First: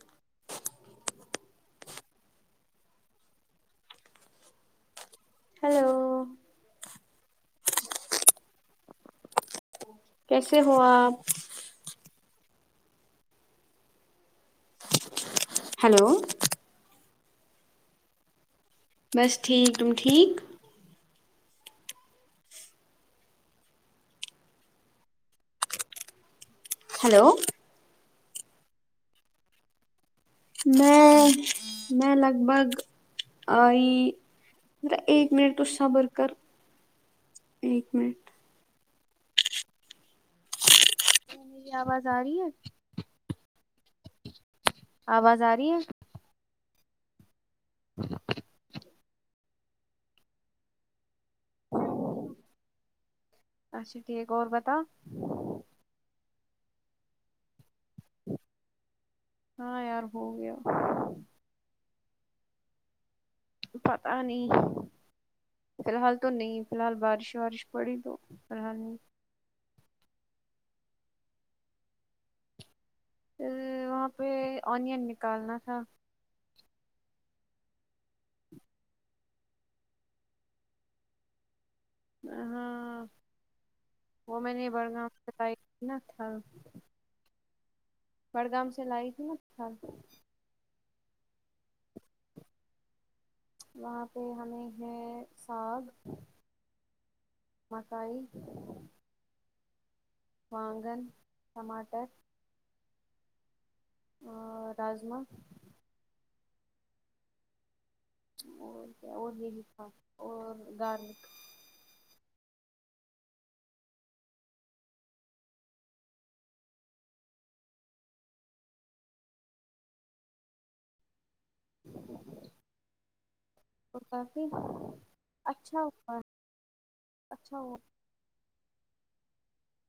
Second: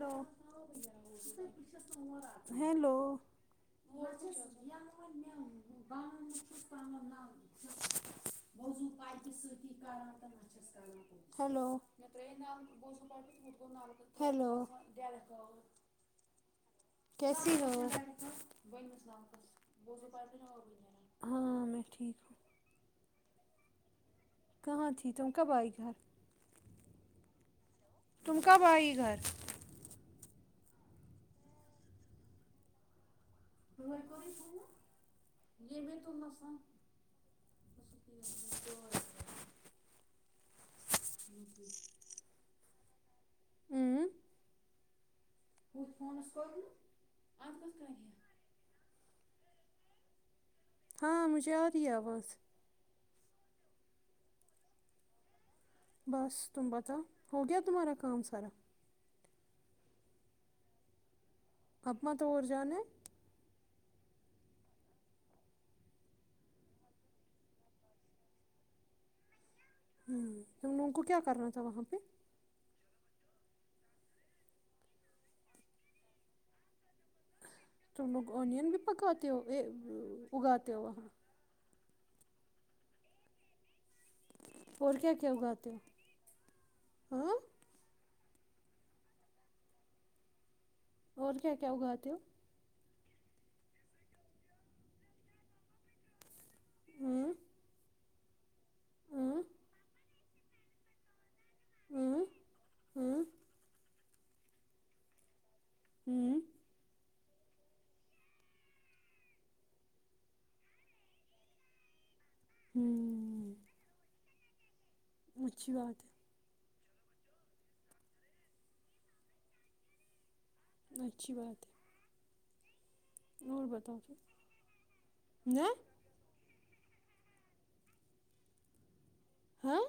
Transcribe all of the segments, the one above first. لو hello hello ووض پال کیسے ہو آپ ہیلو ا بس ہیلو ہلو کیسی ہو بس ٹھیک ب تم ب ٹھیک ہاں میں ٹھیک ہوں کہاں تھی توم کب آئیئی گھر ہلو تم کا بااہ گھر میں میں لگ بھگ آ مطلب ایک منٹ اس صبر کر ایک منٹ میری آواز آ رہی ہے آواز آ رہی ہے کت فونس کو ہاں مجھے آ رہی آواز اچھا ٹھیک اور پتا بس تم پتا ہو گیا تمہارا کام سارا ہاں یار ہو گیا اپنا طور جان ہے پت نہیں فی الحال تو نہیں فی الحال بارش وارش پڑی تو فی الحال نہیں ہ تو ہم لوگوں کو کیا کرنا تھا وہاں پہ پھر وہاں پہ اونین نکالنا تھا توم لوگ اوونین بھی پکات ہو اگاتے ہو ہاںاں وہ میں نے اور بڑگاؤں کیا سے کیا اگاتے بائنا ہو تھا ہاں بڑگام سے لائی تھی ن اور کیا کیا اگاتے ہو وہاں پہ ہمیں ہے ساگ ہوں مکائی ہوں وانگن ٹماٹر ہوں ہوں راجما ہوں اور کیا اور یہ ل تھاا اور گارلک ہوں اچھی بات ہے اچھی بات ہے اور بتاؤ تو پھر کافی نہ اچھا ہوا اچھا وہ ہاں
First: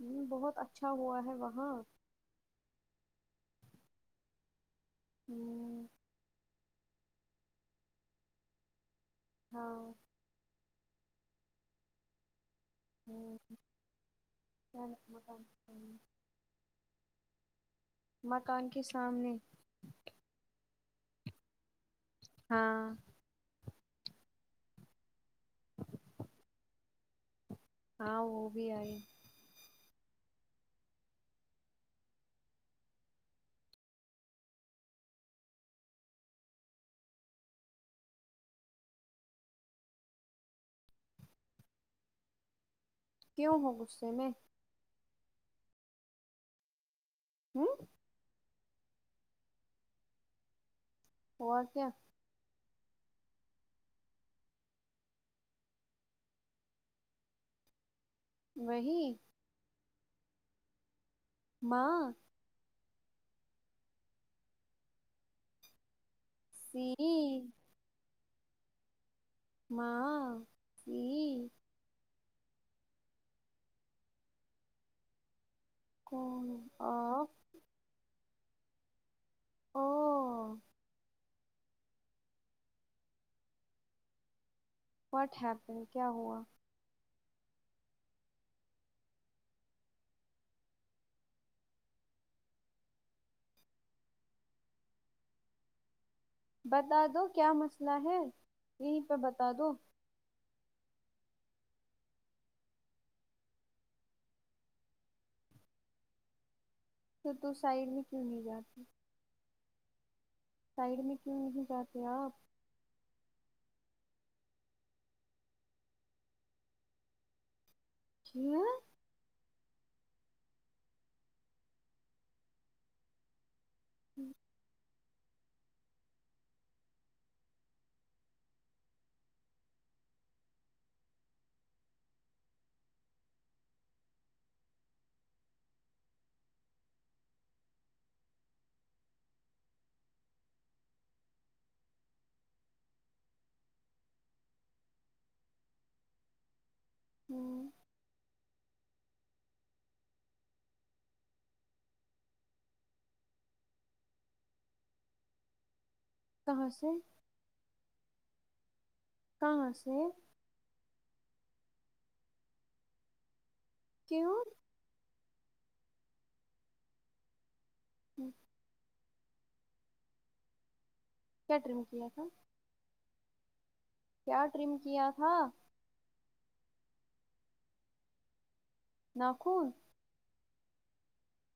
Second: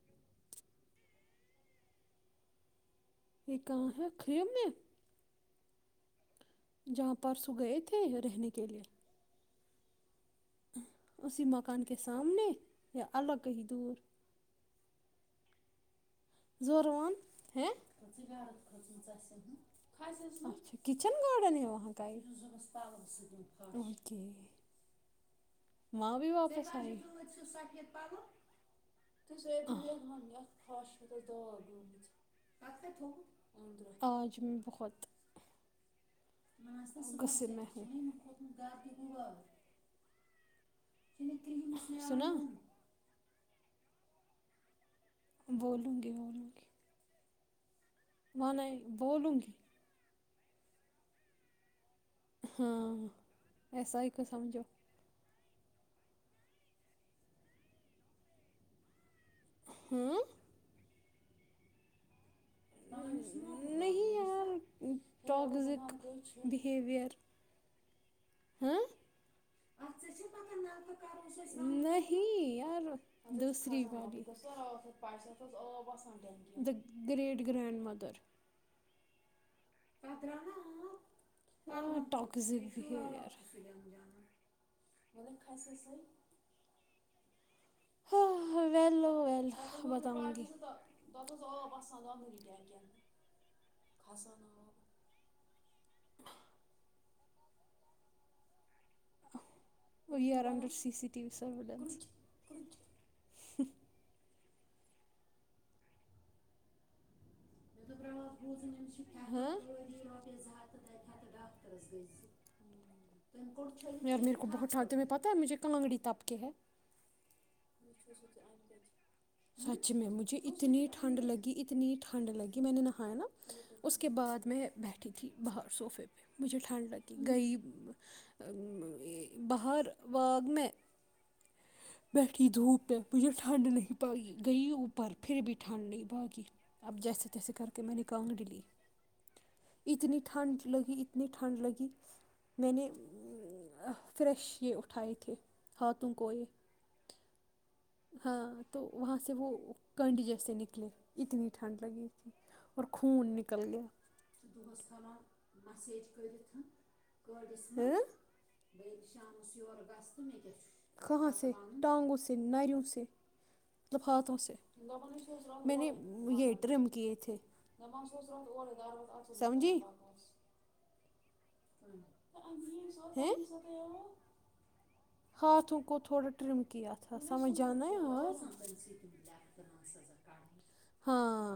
ہ بہت اچھا ہوا ہے وہاں یہ کہاں ہے کھم میں ہوں جہاں پرسو گئے تھے رہنے کے لیے ہاں اسی مکان کےے سامنے ہوں الگی دور کیا مقم زوران ہے مکان کے پھسس سامنے ماچ کچن گارڈن ہے وہ گ ہاں اوکے ماں بھی واپس آئی ہاں وہ بھی آئی [unintelligible] آج میں بہت سر محوم سناو کیوں ہو غصے میں؟ بولوں گی بولوں گی ہوں میںان بولوں گی اور کیا ہاں ایسا ہی کو سمجھو وہی ہوں م نہیں ہے ٹگزک سی بہیویر ہاں مع پ تھی یار دوسری باری کون دا of great grand mother oh toxic behaviour what happen کیا ہوا ہاں ہ ولو ولو بتاؤں گی بتا دو کیا مسئلہ ہے یہیں پہ بتا دو P R under C C T V surveillance پھر تو سائڈ میں کیوں نہیں جاتی ہاں سائڈ میں کیوں نہیں جاتے آپ میر کو بہت شانتے پتا ہے مجھے کانگڑی تب کے ہے س آ کیوں؟ سچ میں مجھے اتنی ٹھنڈ لگی اتنی ٹھنڈ لگی میں نے نہایا نا اس کے بعد میں بیٹھ تھی باہر سوفے پہ مجھے ٹھنڈ لگتی گئی باہر واگ میں بیٹھی دھوپ پ مجھے ٹھنڈ نہیں پاگی گئی اوپر پھر بھی ٹھنڈ نہیں پاگی اب جیسے تیسے کر کے میں نے کانگڑ لی اتنی ٹھنڈ لگی اتنی ٹھنڈ لگی میں نے فریش یہ اٹھائے تھے ہاتھوں کو یہ ہوں ہاں تو وہاں سے وہ کنڈ جیسے نکلے اتنی ٹھنڈ لگی تھی اور خون نکل گیا کہاں سے ہ کہاں سے خھ س ڈانگو سے نریوں خوش کیوں لطلفاتوں سے میں نے یہ ٹرم کیے تھے ہم، گ سمجھی کیٹریے مک تھا ہ کیا ٹرم کیا تھا کو تھوڑا ٹرم کیی آ تھا تھا سمجھان آاز ناک ہاں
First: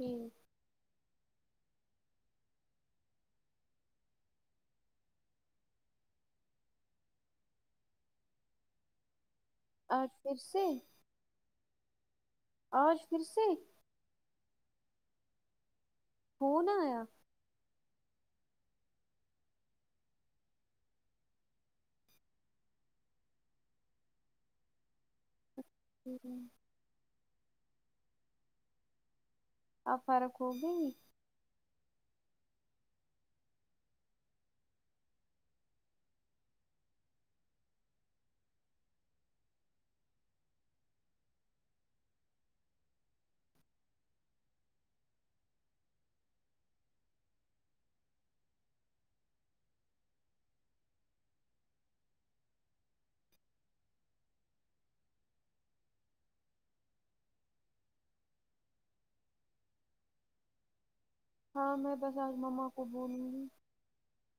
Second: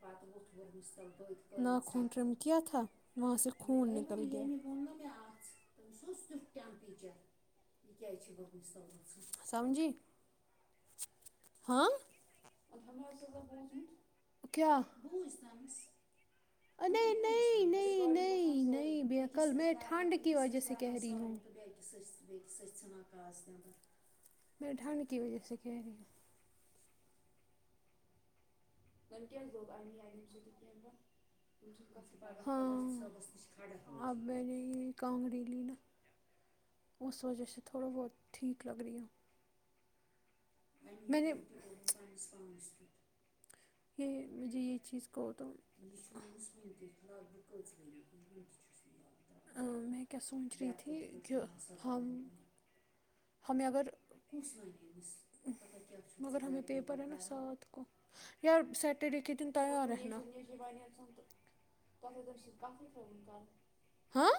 ہم، ناخونٹرم کیا تھا وہاں سے خون ن کم کے اور پھر سے ہاں آج پھرس کیا فون آیا نہیں نہیں نہیں نہیں نہیں ب کل میں ٹھنڈ کی وجہ سے کہہ رہی ہوں میں ٹھنڈ کی وجہ سے کہہ رہی ہوں ہ ا فرق ہوگئی ہاں آب جی کانگرییلی نا اس وجہ سے تھوڑا بہت ٹھیک لگ رہ آ میں نے یہ مجھے یہ چیز کہو تو میں کیا سوچ رہی تھی کہ ہم ہمیں اگر مگر ہمیں پیپر ہے نا سات کو یا سیٹرڈے کے دن تیار رہناا ہاں میں بس آج مما کو بولوں گی ہاں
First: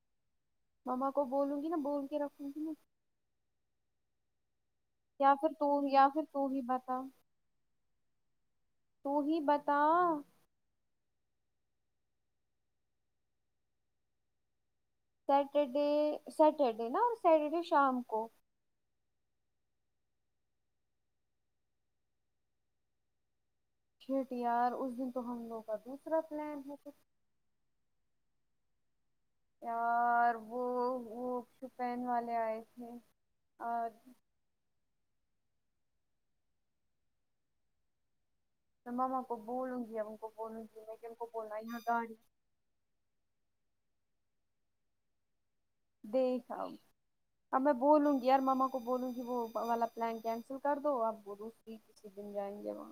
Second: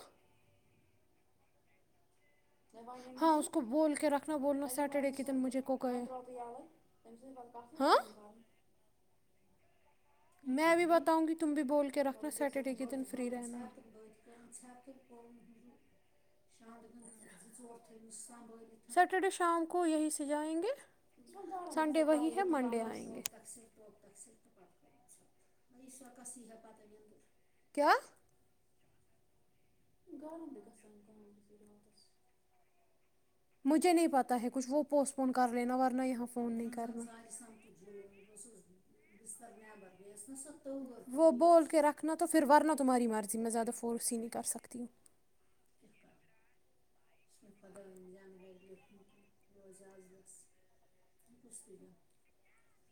مما کو بولوںی نا بول کے رکھ ہاں اس کو بول کے رکھنا بولنا سیٹرڈے کے یا دن پھر مجھے تو کوک ہے یا پھر تو ہی بتا ہاں تا میں بھی بتاؤں گی تم بھی بول کے رکھنا سٹرڈے کے دن فری رہنا ہے سیٹرڈے سیٹرڈے نا سیٹرڈے شام کو سٹرڈے شام کو یہی سے جائیں گے سنڈے وہی ہے منڈے آئیں گے کٹییار اس دن تو ہم لوگوں کا دوسرا پلان ہے پھر گرم گسان گان زادت ہاں مجھے نہیں پتا ہے کچھ وہ پوسٹ فون کر لین ورنہ یہاں فون نہیں کرنا میں ماما کو بولوں گی اب ان کو بولوں گی میں کہ ان کو وہ بولنا بول یہاں کے گاڑی رکھنا تو پھر ورنا تمہاری مرضی میں زیادہ فورس ہی نہیں کر سکتے پتیو د ہاؤ اب میں بولوں گی یار ماما کو بولوں گی وہ والا پلان کینسل کر دو اب بر فری کسیھ دن جان جمع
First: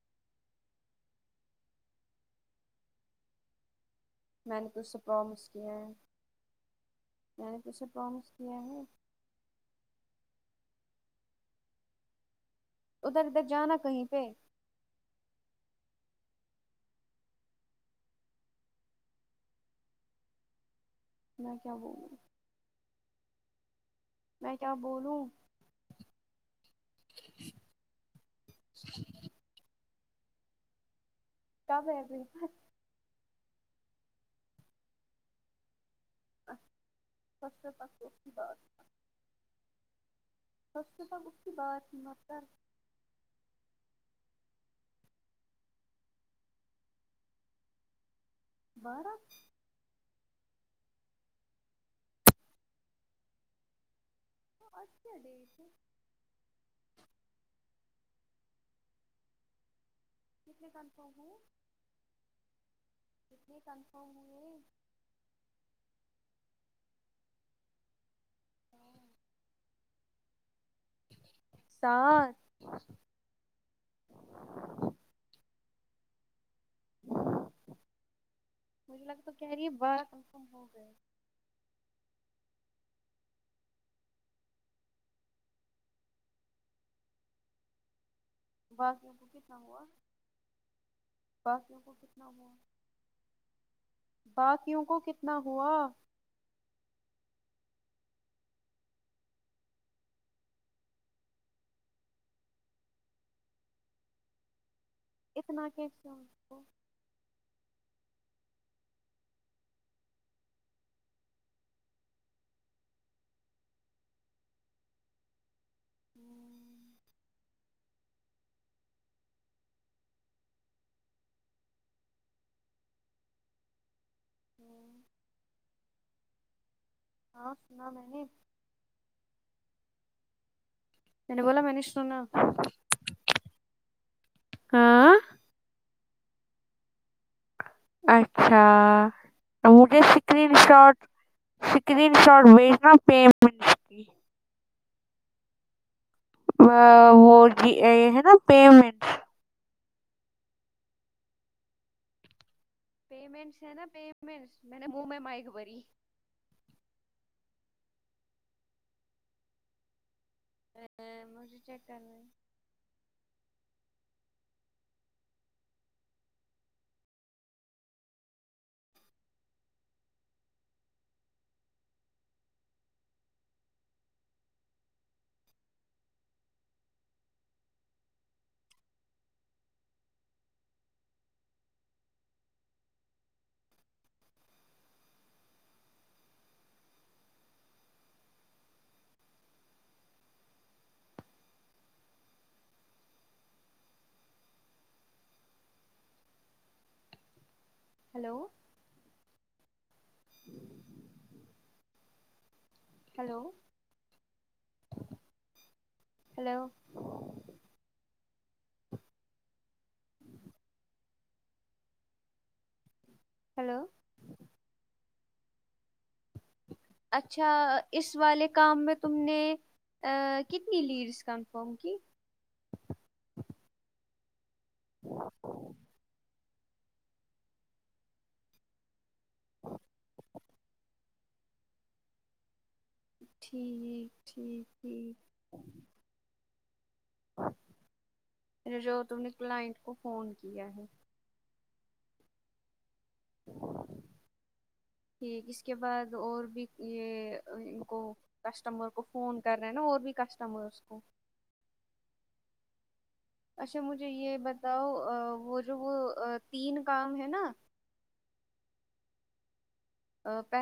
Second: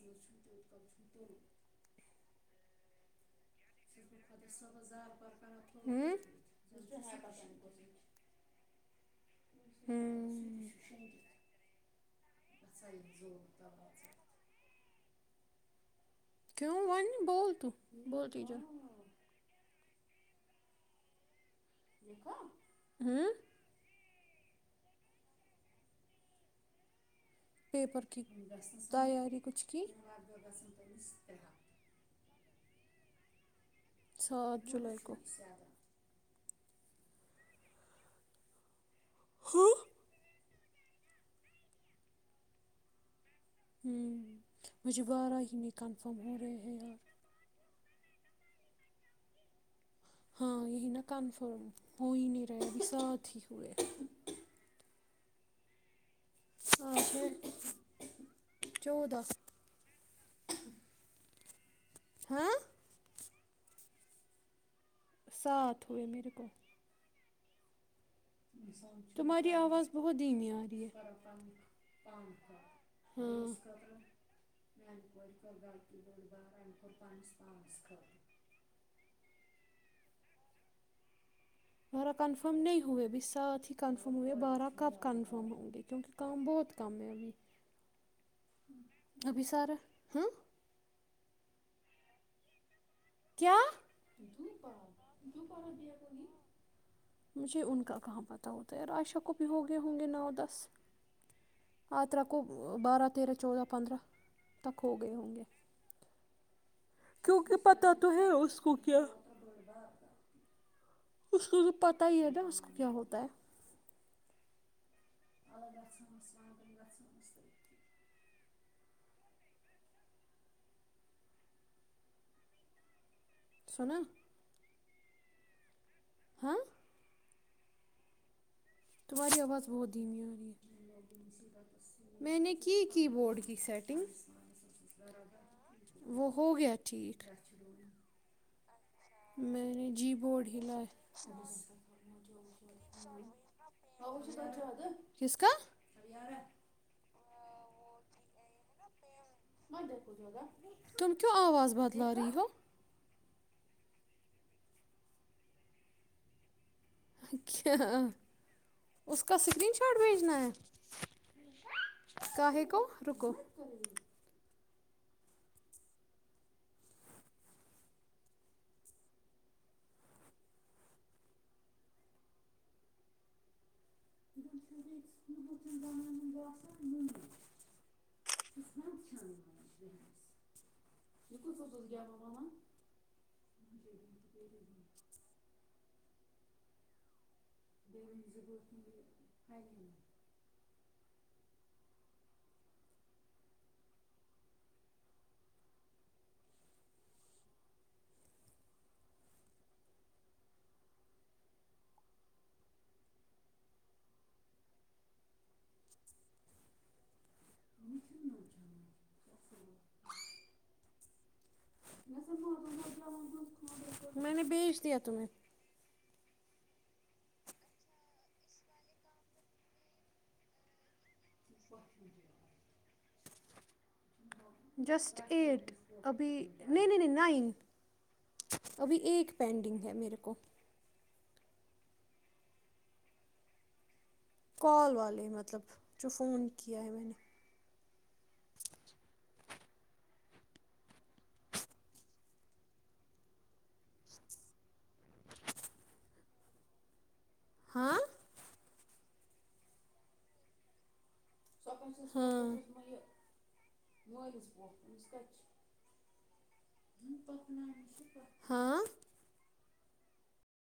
د کاب س دو میں نے تو سے پرومس کیا ہے میں نے تے پرومس کیا ہے ہوں ادھر ادھر جانا کہیں پہ کیوں ون بول تو بولتی جو میں کیا بولوں [unintelligible] ہوں میں کیا بولوں پیپر کی تیاری کچھ کی تو کب اب سات جولائی کو سب پ کی بات [unintelligible] ہی سب کے بب اس کی بات مر ہ مجھے بارہ ہی نہیں کنفرم ہو رہے ہیں یار بارت ہاں یہی نا کنفرم ہو ہی نہیں رہے اب ساتھ ہی ہوئے ا دییش ہ چودہ کتنے کنپ ہ ہاں کتنی کنفرم ہوئی ساتھ ہوئے میرے کو [unintelligible] تمہاری آواز بہت دین آئی سات ہاں نس کر مجھے لگا تو کہہ رہی ہے بارہ کنفرم ہو گئے بارہ کنفرم نہیں ہوئے اب ساتھ ہی کنفرم ہوئے بارہ کب کنفرم ہوں گے کیونکہ کام بہت کم ہے ابھی باقی کو ابھی کتنا سارا ہوا ہاں بقی کو کتنا ہوا باقیوں کو کتنا ہوا مجھ ان کا کام پت ہوتا ہے راائشہ کو بھی ہو گئے ہوں گے نو دس آترہ کو بارہ تیرہ چودہ پندرہ تک ہو اتنا کی کو کیوںکہ پتا تو ہے اس کو کیا اس کو تو پتا ہی ہے نا اس کو کیا ہوتا ہے الگ آان سناا ہاں ہاں سنا میں نے توہ وض بہت د میون یہ میں نے بولا میں نے سنا میں نے کی کی بورڈ کی سیٹ ج ہاں وہ ہو گیا ٹھیک اچھا میں نے مجھے جی بورڈ سکرین ہلا شاٹ سکرین شاٹ بھیجنا پیمن کی کس کا وہ ج یہ ہے نا پیمنٹ تم کیو آواز بدل رہی ہو ہو پیمنٹس ہے نا پیمنٹ میں نے منہ میں مائک بھری اچ اس کا اسکرین شاٹ بھیج مجھے چیک کرنا ہے کااہے کو رکو ہم بی مجز گ م فریم ہلو ج ہلو ہلو ہ ہلو میں نے بیج دیا تمہیں اچھا اس والے کام میں تم نے کتنی لیڈس کنفرم کی جسٹ ایٹ ابھی نہیں نہیں نہیں نائ ابھی ایک پینڈنگ ہے میرے کو ٹھیک ٹھیک کال ٹھیک والی مطلب جو فون کیا ہے بنے جوتم نے کلائنٹ کو فون کیا ہے ٹھیک اس کے بعد اور بھی یہ ان ہاں کو کسٹمر فون کر رہے ہیں نا اور بھی کسٹمرس کو ہاں اچھا مجھے یہ بتاؤ وہ جو وہ تین کام ہے نا ہاں ا پ